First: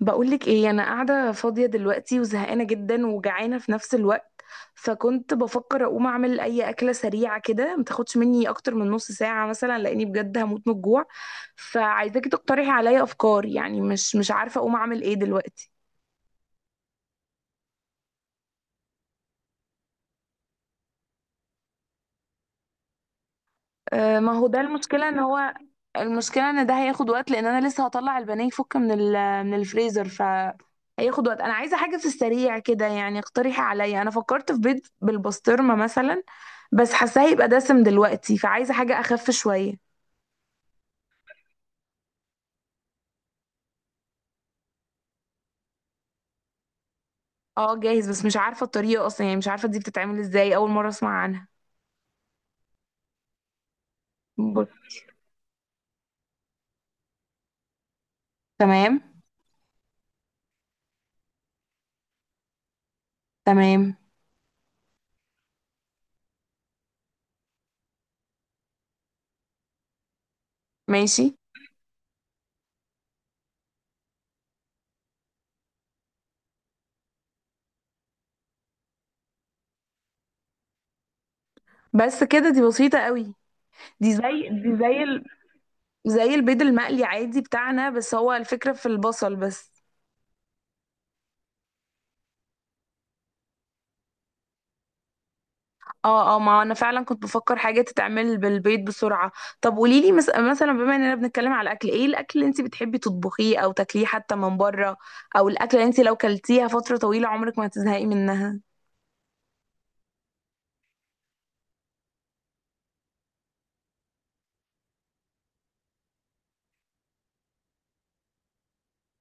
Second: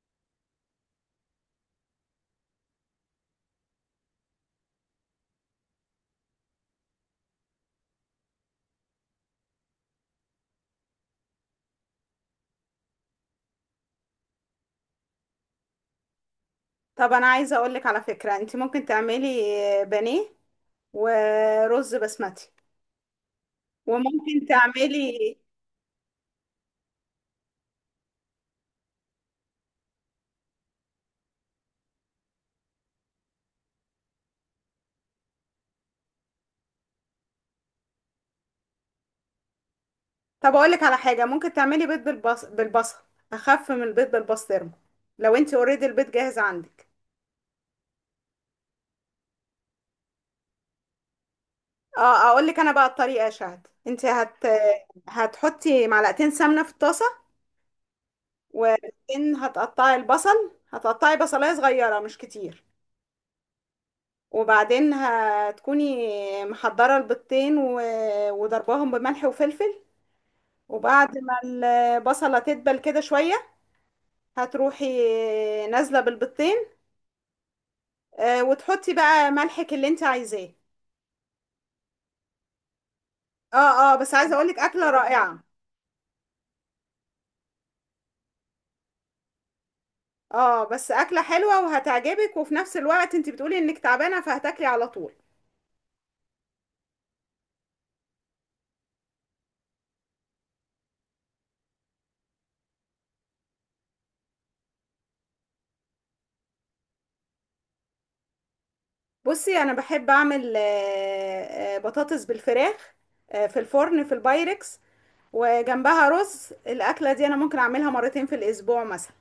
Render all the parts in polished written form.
بقولك ايه، انا قاعده فاضيه دلوقتي وزهقانه جدا وجعانه في نفس الوقت. فكنت بفكر اقوم اعمل اي اكله سريعه كده، ما تاخدش مني اكتر من نص ساعه مثلا، لاني بجد هموت من الجوع. فعايزاكي تقترحي عليا افكار، يعني مش عارفه اقوم اعمل ايه دلوقتي. طب انا عايزه اقول لك على فكره، انت ممكن تعملي بانيه ورز بسمتي، آه، ما وممكن هو ده المشكلة ان تعملي. هو، المشكلة ان ده هياخد وقت، لان انا لسه هطلع البانيه يفك من من الفريزر، ف هياخد وقت. انا عايزة حاجة في السريع كده، يعني اقترحي عليا. انا فكرت في بيض بالبسطرمة مثلا، بس حاساه هيبقى دسم دلوقتي، فعايزة حاجة اخف شوية. طب اقول لك على حاجه ممكن تعملي بيض بالبصل، اخف من البيض بالبسطرمه، لو انت اوريدي البيض جاهز عندك. اه جاهز، بس مش عارفة الطريقة اصلا، يعني مش عارفة دي بتتعمل ازاي، اول مرة اسمع عنها. اه، اقول لك انا بقى الطريقه يا شهد، انت بص. هتحطي معلقتين سمنه في الطاسه، تمام. وبعدين هتقطعي البصل، هتقطعي بصلايه صغيره مش كتير. تمام. وبعدين هتكوني محضره البيضتين وضرباهم بملح وفلفل. وبعد ماشي. ما البصلة تدبل كده شوية هتروحي نازلة بالبيضتين، وتحطي بقى ملحك اللي انت عايزاه. بس كده؟ دي بسيطة قوي. اه، اه، دي بس عايزة زي اقولك دي اكلة زي رائعة. زي البيض المقلي عادي بتاعنا، بس هو الفكرة في البصل بس. اه، بس اكلة حلوة وهتعجبك، وفي نفس الوقت انت بتقولي انك تعبانة فهتاكلي على طول. اه اه، ما انا فعلا كنت بفكر حاجة تتعمل بالبيض بسرعة. طب قوليلي مثلا، بما اننا بنتكلم على الاكل، ايه الاكل اللي انت بتحبي تطبخيه او تاكليه حتى من بره، او الاكل اللي انت لو كلتيها فترة طويلة عمرك ما هتزهقي منها؟ بصي، انا بحب اعمل بطاطس بالفراخ، في الفرن في البايركس، وجنبها رز. الاكلة دي انا ممكن اعملها مرتين في الاسبوع مثلا.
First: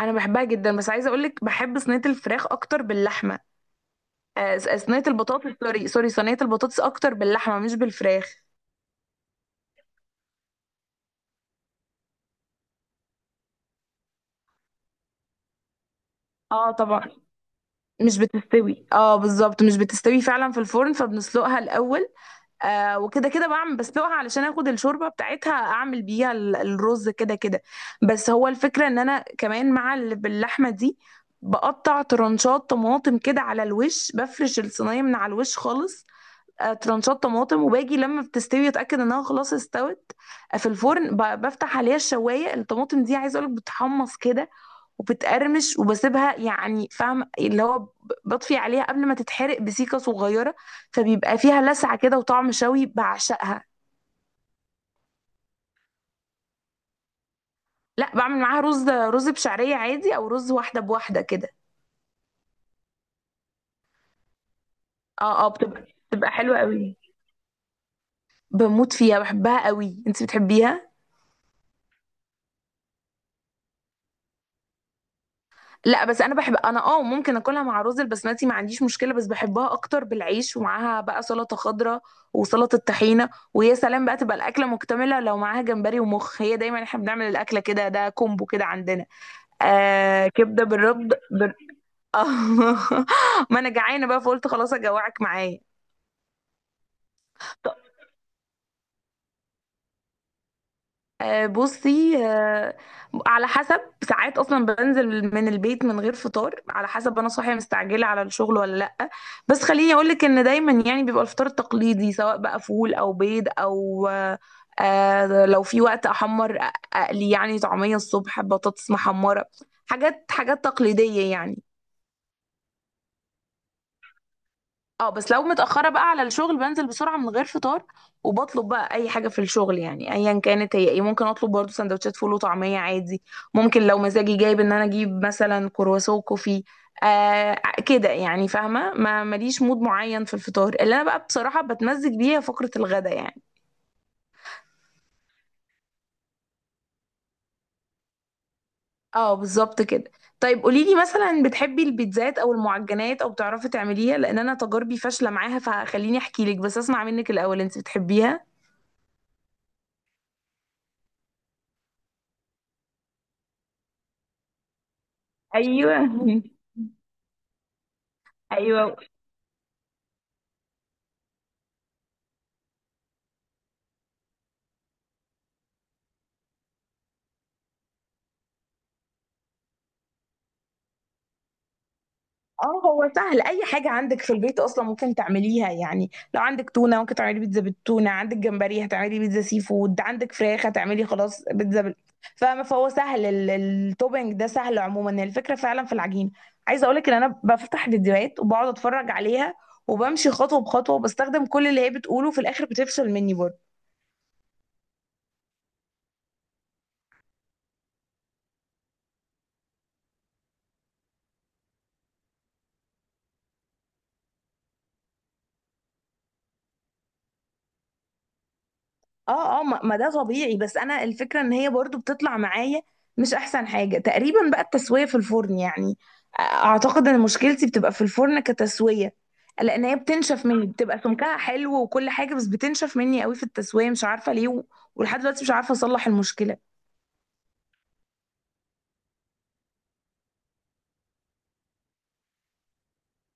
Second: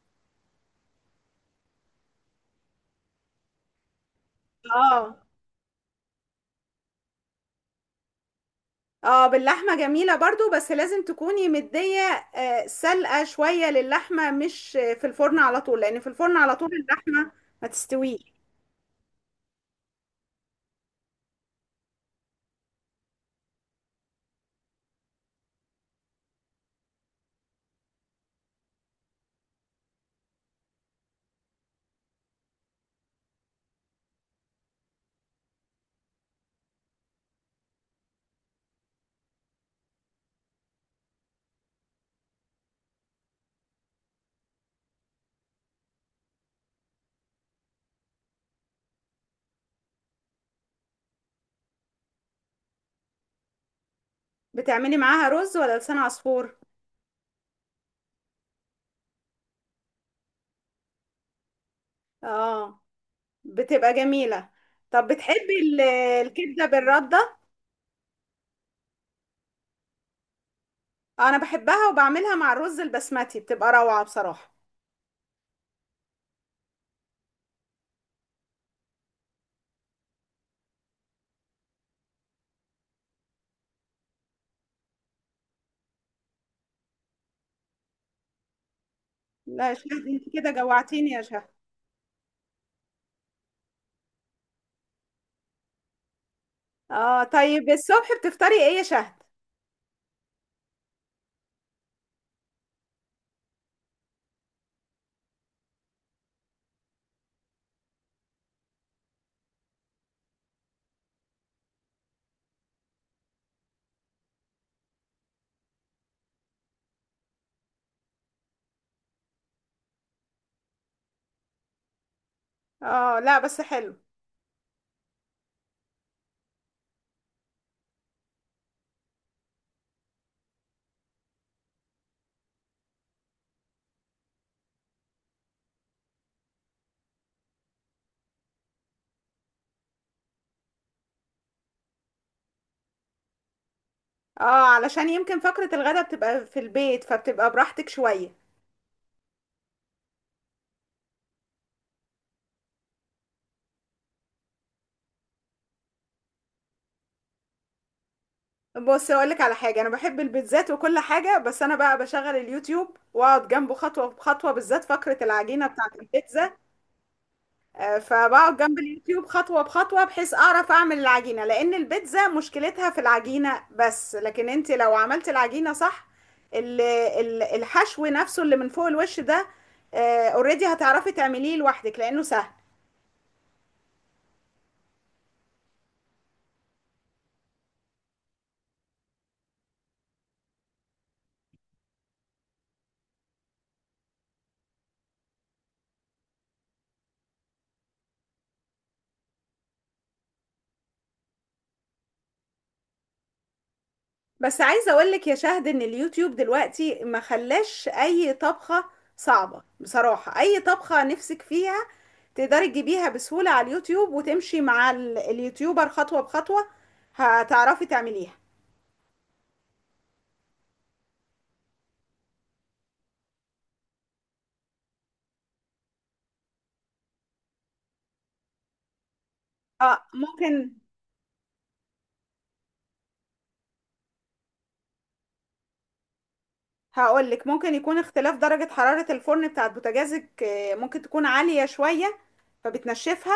انا بحبها جدا، بس عايزة اقولك بحب صينية الفراخ اكتر باللحمة. آه صينية اه، البطاطس، سوري سوري، صينية البطاطس اكتر باللحمة مش بالفراخ. اه، باللحمة جميلة برضو، بس لازم تكوني مدية سلقة شوية للحمة، مش في الفرن على طول، لان في الفرن على طول اه طبعا. اللحمة ما مش تستويش. بتستوي، اه بالظبط، مش بتستوي فعلا في الفرن، فبنسلقها الاول. آه، وكده كده بعمل بسلقها علشان اخد الشوربه بتاعتها، اعمل بيها الرز كده كده. بس هو الفكره ان انا كمان مع باللحمه دي، بقطع ترنشات طماطم كده على الوش، بفرش الصينيه من على الوش خالص. آه ترنشات طماطم، وباجي لما بتستوي اتاكد انها خلاص استوت. آه، في الفرن بفتح عليها الشوايه. الطماطم دي عايزه اقولك بتحمص كده وبتقرمش، وبسيبها يعني فاهم اللي هو بطفي عليها قبل ما تتحرق بسيكة صغيرة، فبيبقى فيها لسعة كده وطعم شوي، بعشقها. بتعملي معاها رز ولا لسان عصفور؟ لا، بعمل معاها رز بشعرية عادي، او رز واحدة بواحدة كده. اه، بتبقى جميلة. طب اه اه، بتحبي بتبقى حلوة الكبدة قوي. بالردة؟ بموت فيها، بحبها قوي. انت بتحبيها؟ انا بحبها وبعملها مع الرز البسمتي، بتبقى روعة بصراحة. لا بس انا بحب، انا اه ممكن اكلها مع رز البسمتي، ما عنديش مشكله، بس بحبها اكتر بالعيش، ومعاها بقى سلطه خضراء وسلطه طحينه، ويا سلام بقى تبقى الاكله مكتمله لو معاها جمبري ومخ. هي دايما احنا بنعمل الاكله كده، ده كومبو كده عندنا. لا يا شهد، انت آه كده كبده بالرد جوعتيني يا شهد. آه. ما انا جعانه بقى، فقلت خلاص اجوعك معايا. اه، طيب، الصبح بتفطري ايه يا شهد؟ بصي، على حسب. ساعات اصلا بنزل من البيت من غير فطار، على حسب انا صاحيه مستعجله على الشغل ولا لا. بس خليني اقول لك ان دايما يعني بيبقى الفطار التقليدي، سواء بقى فول او بيض او لو في وقت احمر اقلي يعني طعميه الصبح، بطاطس محمره، حاجات تقليديه يعني. اه، لا بس حلو. اه بس لو متأخرة بقى على الشغل بنزل بسرعة من غير فطار، وبطلب بقى أي حاجة في الشغل، يعني أيا كانت هي ايه. ممكن أطلب برضو سندوتشات فول وطعمية عادي، ممكن لو مزاجي جايب إن أنا أجيب مثلا كرواسون كوفي. آه كده يعني، فاهمة، ما ماليش مود معين في الفطار اللي أنا بقى بصراحة بتمزج بيها فقرة الغدا يعني. اه، علشان يمكن فقرة الغدا بتبقى في البيت فبتبقى براحتك شوية. اه بالظبط كده. طيب قوليلي مثلا، بتحبي البيتزات أو المعجنات، أو بتعرفي تعمليها؟ لأن أنا تجاربي فاشلة معاها، فخليني أحكيلك، بس أسمع منك الأول، أنت بتحبيها؟ بص اقولك على حاجة، انا بحب البيتزات وكل حاجة، بس انا بقى بشغل اليوتيوب واقعد جنبه خطوة بخطوة، بالذات فقرة العجينة بتاعة ايوه. البيتزا. فبقعد جنب ايوه. اليوتيوب خطوة بخطوة بحيث اعرف اعمل العجينة، لان البيتزا مشكلتها في العجينة بس، لكن انت لو عملت العجينة صح، الحشو نفسه اللي من فوق الوش ده، اوريدي هتعرفي تعمليه لوحدك لانه سهل. اه هو سهل، اي حاجه عندك في البيت اصلا ممكن تعمليها، يعني لو عندك تونه ممكن تعملي بيتزا بالتونه، عندك جمبري هتعملي بيتزا سي فود، عندك فراخ هتعملي خلاص بيتزا فاهمه. فهو سهل، التوبينج ده سهل عموما، الفكره فعلا في العجينه. عايزه اقولك ان انا بفتح فيديوهات وبقعد اتفرج عليها، وبمشي خطوه بخطوه وبستخدم كل اللي هي بتقوله، في الاخر بتفشل مني برضه. بس عايزه اقول لك يا شهد ان اليوتيوب دلوقتي ما خلاش اي طبخه صعبه، بصراحه اي طبخه نفسك فيها تقدري تجيبيها بسهوله على اليوتيوب وتمشي مع اليوتيوبر خطوه بخطوه، هتعرفي تعمليها. اه اه، ما ده طبيعي، بس انا الفكره ان هي برضو بتطلع معايا، مش احسن حاجه تقريبا بقى التسويه في الفرن يعني. اعتقد ان مشكلتي بتبقى في الفرن كتسويه، لان هي اه، بتنشف مني، ممكن. بتبقى سمكها حلو وكل حاجه، بس بتنشف مني قوي في التسويه، مش عارفه ليه ولحد دلوقتي مش عارفه اصلح المشكله. هقول لك، ممكن يكون اختلاف درجه حراره الفرن بتاعت بوتاجازك، ممكن تكون عاليه شويه فبتنشفها.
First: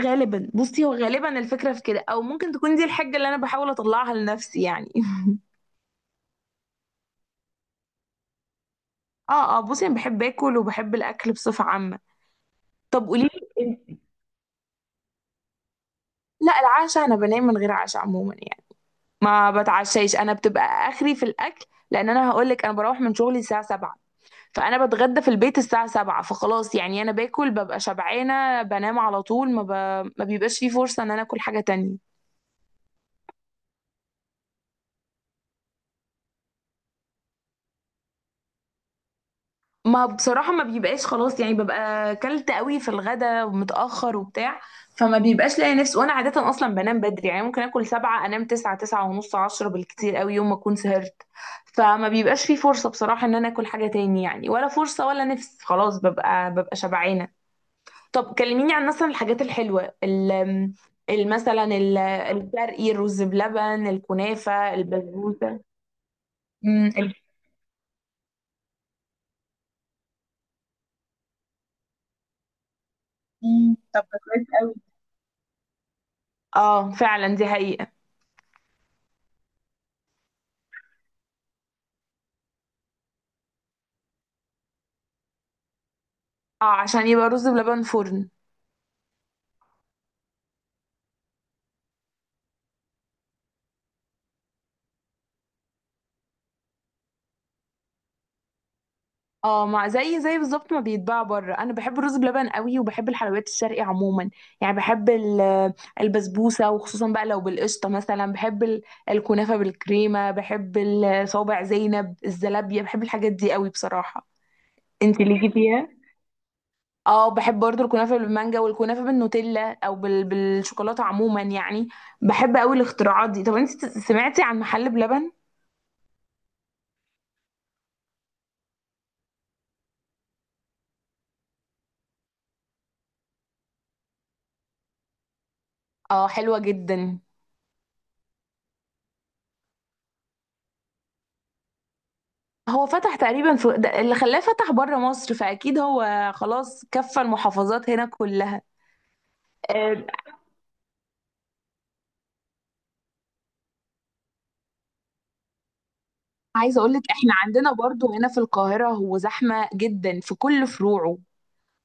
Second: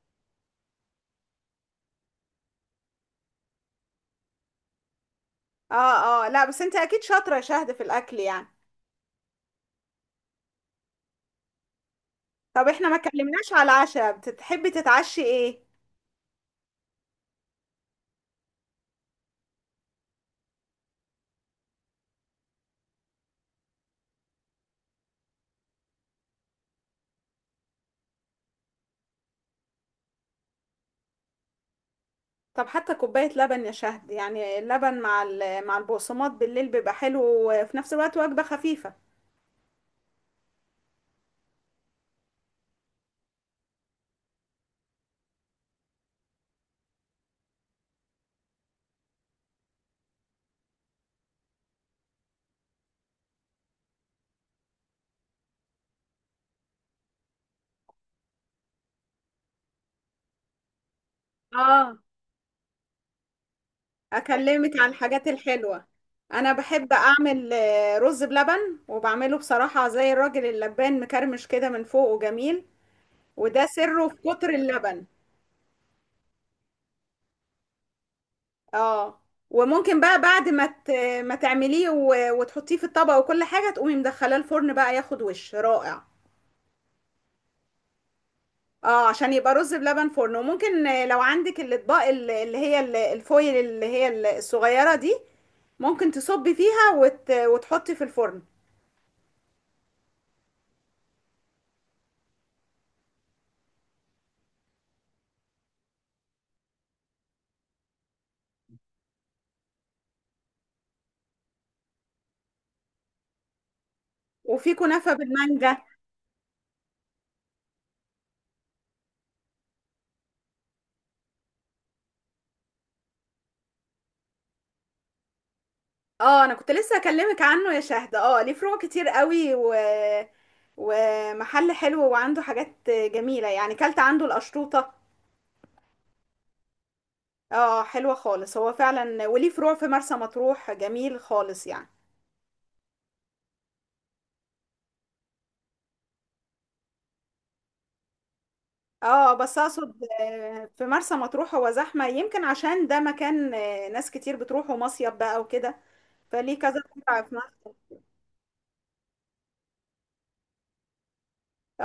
غالبا، بصي هو غالبا الفكره في كده، او ممكن تكون دي الحاجه اللي انا بحاول اطلعها لنفسي يعني. اه، اه، لا، بس انت اكيد شاطره يا شهد في الاكل يعني. اه اه، بصي انا بحب اكل، وبحب الاكل بصفه عامه. طب احنا ما طب قولي اتكلمناش على لي. العشاء، بتحبي تتعشي ايه؟ لا، العشاء انا بنام من غير عشاء عموما يعني. ما بتعشاش، انا بتبقى اخري في الاكل، لان انا هقولك انا بروح من شغلي الساعه 7، فانا بتغدى في البيت الساعه 7، فخلاص يعني انا باكل ببقى شبعانه بنام على طول، ما, ما بيبقاش في فرصه ان انا اكل حاجه تانية. طب حتى كوباية لبن يا شهد، يعني اللبن مع البقسماط بالليل بيبقى حلو، وفي نفس الوقت وجبة خفيفة. ما بصراحة ما بيبقاش، خلاص يعني ببقى كلت قوي في الغدا ومتأخر وبتاع، فما بيبقاش لاقي نفسي، وانا عادة اصلا بنام بدري، يعني ممكن اكل سبعة انام تسعة، تسعة ونص، عشرة بالكتير قوي يوم ما اكون سهرت. فما بيبقاش في فرصة بصراحة ان انا اكل حاجة تاني يعني، ولا فرصة ولا نفس، خلاص ببقى شبعانة. طب كلميني عن مثلا الحاجات الحلوة، مثلا اه، الشرقي، الرز بلبن، أكلمك الكنافة، على الحاجات البسبوسة. الحلوة. أنا أمم، بحب ال- أعمل رز بلبن، وبعمله بصراحة زي الراجل اللبان، مكرمش كده من فوق وجميل، وده طب سره في ده كويس كتر قوي. اللبن. اه فعلا دي حقيقة. اه، وممكن بقى بعد ما تعمليه و- وتحطيه في الطبق وكل حاجة، تقومي مدخلاه الفرن بقى ياخد وش رائع. اه عشان يبقى رز بلبن فرن. اه، عشان يبقى رز بلبن فرن. وممكن لو عندك الاطباق اللي هي الفويل، اللي هي الصغيرة دي، ممكن تصبي فيها وتحطي في الفرن. اه مع، زي بالظبط ما بيتباع بره. انا بحب الرز بلبن قوي، وبحب الحلويات الشرقي عموما، يعني بحب البسبوسه وخصوصا بقى لو بالقشطه مثلا، بحب الكنافه بالكريمه، بحب صوابع زينب، الزلابيه، بحب الحاجات دي قوي بصراحه. وفي كنافة انت ليكي بالمانجا. فيها؟ اه بحب برضو الكنافه بالمانجا، والكنافه بالنوتيلا او بالشوكولاته عموما يعني. بحب قوي الاختراعات دي. طب انت سمعتي عن محل بلبن؟ اه، انا كنت لسه اكلمك عنه يا شهد. اه، ليه فروع كتير قوي ومحل حلو وعنده حاجات جميلة يعني، كلت عنده القشطوطة. اه حلوه جدا. اه، حلوة خالص هو فعلا، وليه فروع في مرسى مطروح جميل خالص يعني. هو فتح تقريبا في ده اللي خلاه فتح بره مصر، فاكيد هو خلاص كفى المحافظات هنا كلها. اه، بس آه، اقصد في مرسى مطروح هو زحمة، يمكن عشان ده مكان ناس كتير بتروحوا مصيف بقى وكده، فليه كذا عايزه اقول لك قطعة احنا في عندنا مرسى. برضو هنا في القاهره، هو زحمه جدا في كل فروعه.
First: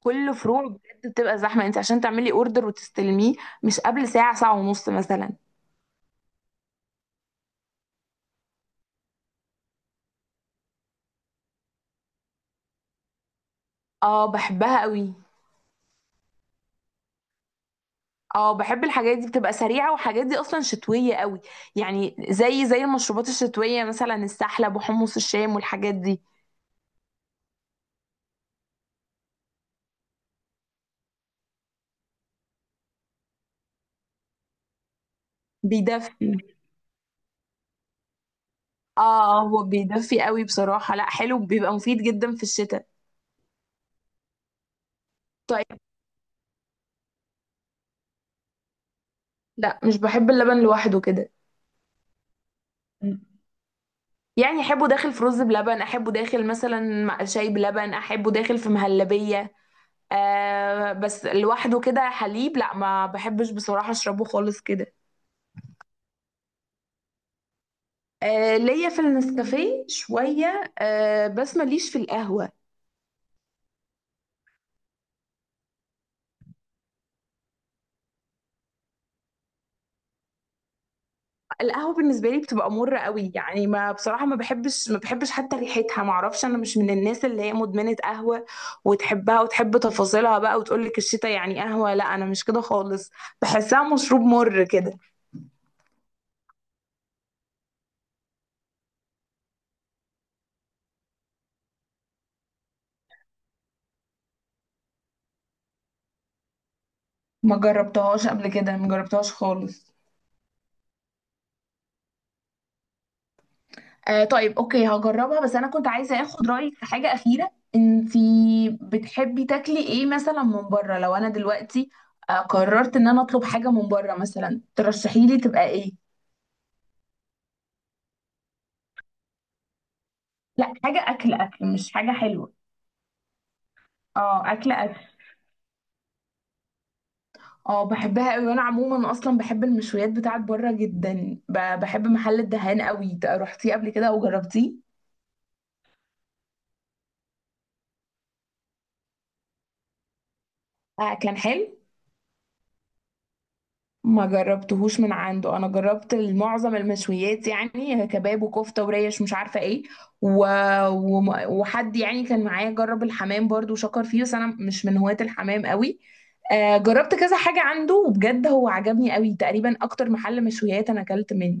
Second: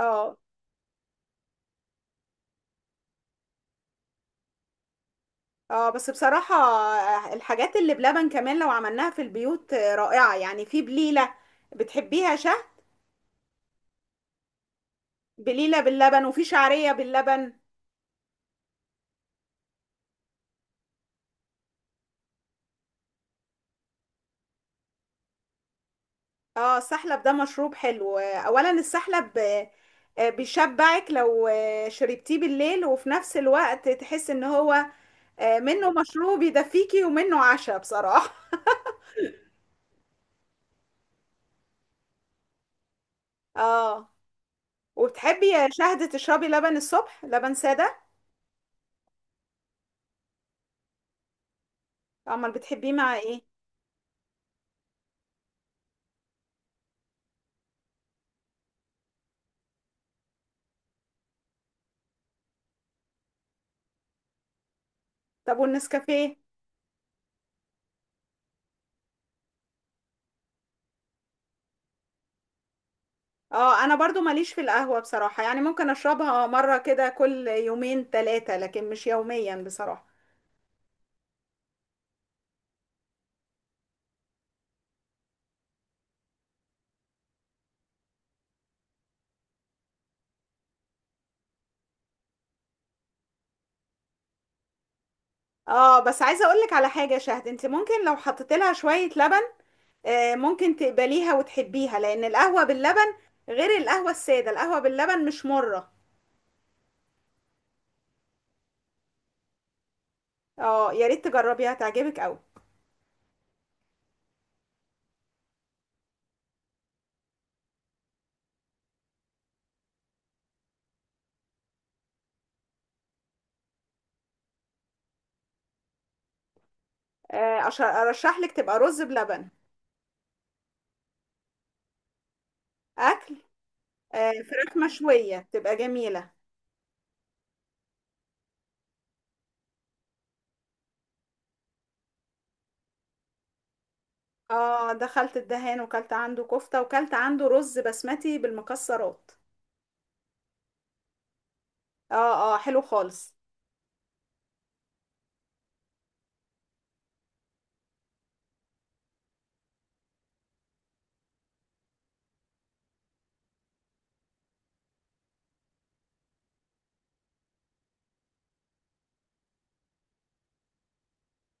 كل فروع بجد بتبقى زحمه، انت عشان تعملي اوردر وتستلميه، مش قبل ساعه، ساعه ونص مثلا. اه، بس بصراحة الحاجات اللي بلبن كمان لو عملناها في البيوت رائعة يعني، في بليلة، بتحبيها شه؟ اه بحبها قوي. بليلة باللبن وفي شعرية باللبن. اه بحب الحاجات دي بتبقى سريعه، وحاجات دي اصلا شتويه قوي، يعني زي المشروبات الشتويه مثلا، السحلب وحمص الشام والحاجات دي. اه، السحلب ده مشروب حلو، اولا السحلب، بيشبعك لو شربتيه بالليل، وفي نفس الوقت تحس ان هو منه بيدفي. مشروب يدفيكي، ومنه عشاء بصراحة. اه هو بيدفي قوي بصراحة، لا حلو، بيبقى مفيد جدا في الشتاء. اه، وبتحبي طيب. يا شهد تشربي لبن الصبح، لبن سادة؟ لا مش بحب اللبن لوحده كده، امال بتحبيه مع ايه؟ يعني احبه داخل في رز بلبن، احبه داخل مثلا مع شاي بلبن، احبه داخل في مهلبية، آه بس لوحده كده حليب لا ما بحبش بصراحة اشربه خالص كده. طب والنسكافيه؟ آه ليا في النسكافيه شوية، آه بس ماليش في القهوة. اه، انا برضو ماليش في القهوة بصراحة، يعني ممكن اشربها مرة كده كل يومين ثلاثة، لكن مش يوميا بصراحة. القهوة بالنسبة لي بتبقى مرة قوي يعني، ما بصراحة ما بحبش حتى ريحتها، ما اعرفش، انا مش من الناس اللي هي مدمنة قهوة وتحبها وتحب تفاصيلها بقى وتقول لك الشتا يعني قهوة، لا انا مش كده خالص، بحسها مشروب مر كده. اه، بس عايزة اقولك على حاجة يا شهد، انت ممكن لو حطيت لها شوية لبن ممكن تقبليها وتحبيها، لان القهوة باللبن غير القهوة السادة، القهوة باللبن مش مرة. ما جربتهاش قبل كده، ما جربتهاش خالص. اه، يا ريت تجربيها، تعجبك قوي. آه طيب اوكي هجربها. بس انا كنت عايزة اخد رأيك في حاجة أخيرة، انتي بتحبي تاكلي ايه مثلا من بره، لو انا دلوقتي قررت ان انا اطلب حاجة من بره مثلا، ترشحيلي تبقى ايه؟ ارشح لك تبقى رز بلبن. لا حاجة أكل أكل، مش حاجة حلوة. اكل، اه أكل فراخ أكل. مشوية تبقى جميلة. اه بحبها قوي، وانا عموما اصلا بحب المشويات بتاعت بره جدا. بحب محل الدهان قوي، رحتيه قبل كده او جربتيه؟ اه، دخلت الدهان وكلت عنده كفتة وكلت عنده رز بسمتي بالمكسرات. آه كان حلو. اه، اه، حلو خالص. ما جربتهوش من عنده، انا جربت معظم المشويات يعني، كباب وكفته وريش مش عارفه ايه و... وحد يعني كان معايا جرب الحمام برضو وشكر فيه، بس انا مش من هواة الحمام قوي. آه جربت كذا حاجه عنده، وبجد هو عجبني قوي، تقريبا اكتر محل مشويات انا اكلت منه.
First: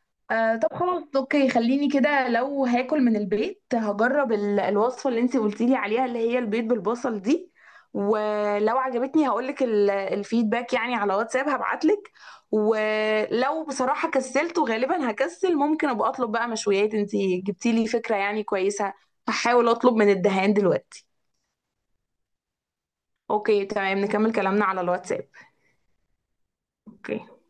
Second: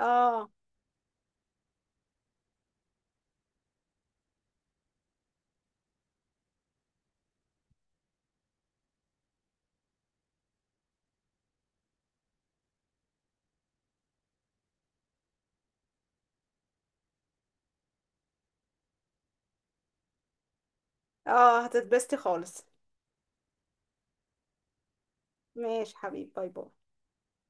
اه، آه طب خلاص اوكي، خليني كده، لو هاكل من البيت هجرب الوصفة اللي انتي قلتيلي عليها، اللي هي البيض بالبصل دي، ولو عجبتني هقولك الفيدباك يعني، على واتساب هبعتلك. ولو بصراحة كسلت، وغالبا هكسل، ممكن ابقى اطلب بقى مشويات، انتي جبتيلي فكرة يعني كويسة، هحاول اطلب من الدهان دلوقتي. اه، هتتبسطي خالص. اوكي تمام، نكمل كلامنا على الواتساب. ماشي حبيبي، باي باي. اوكي.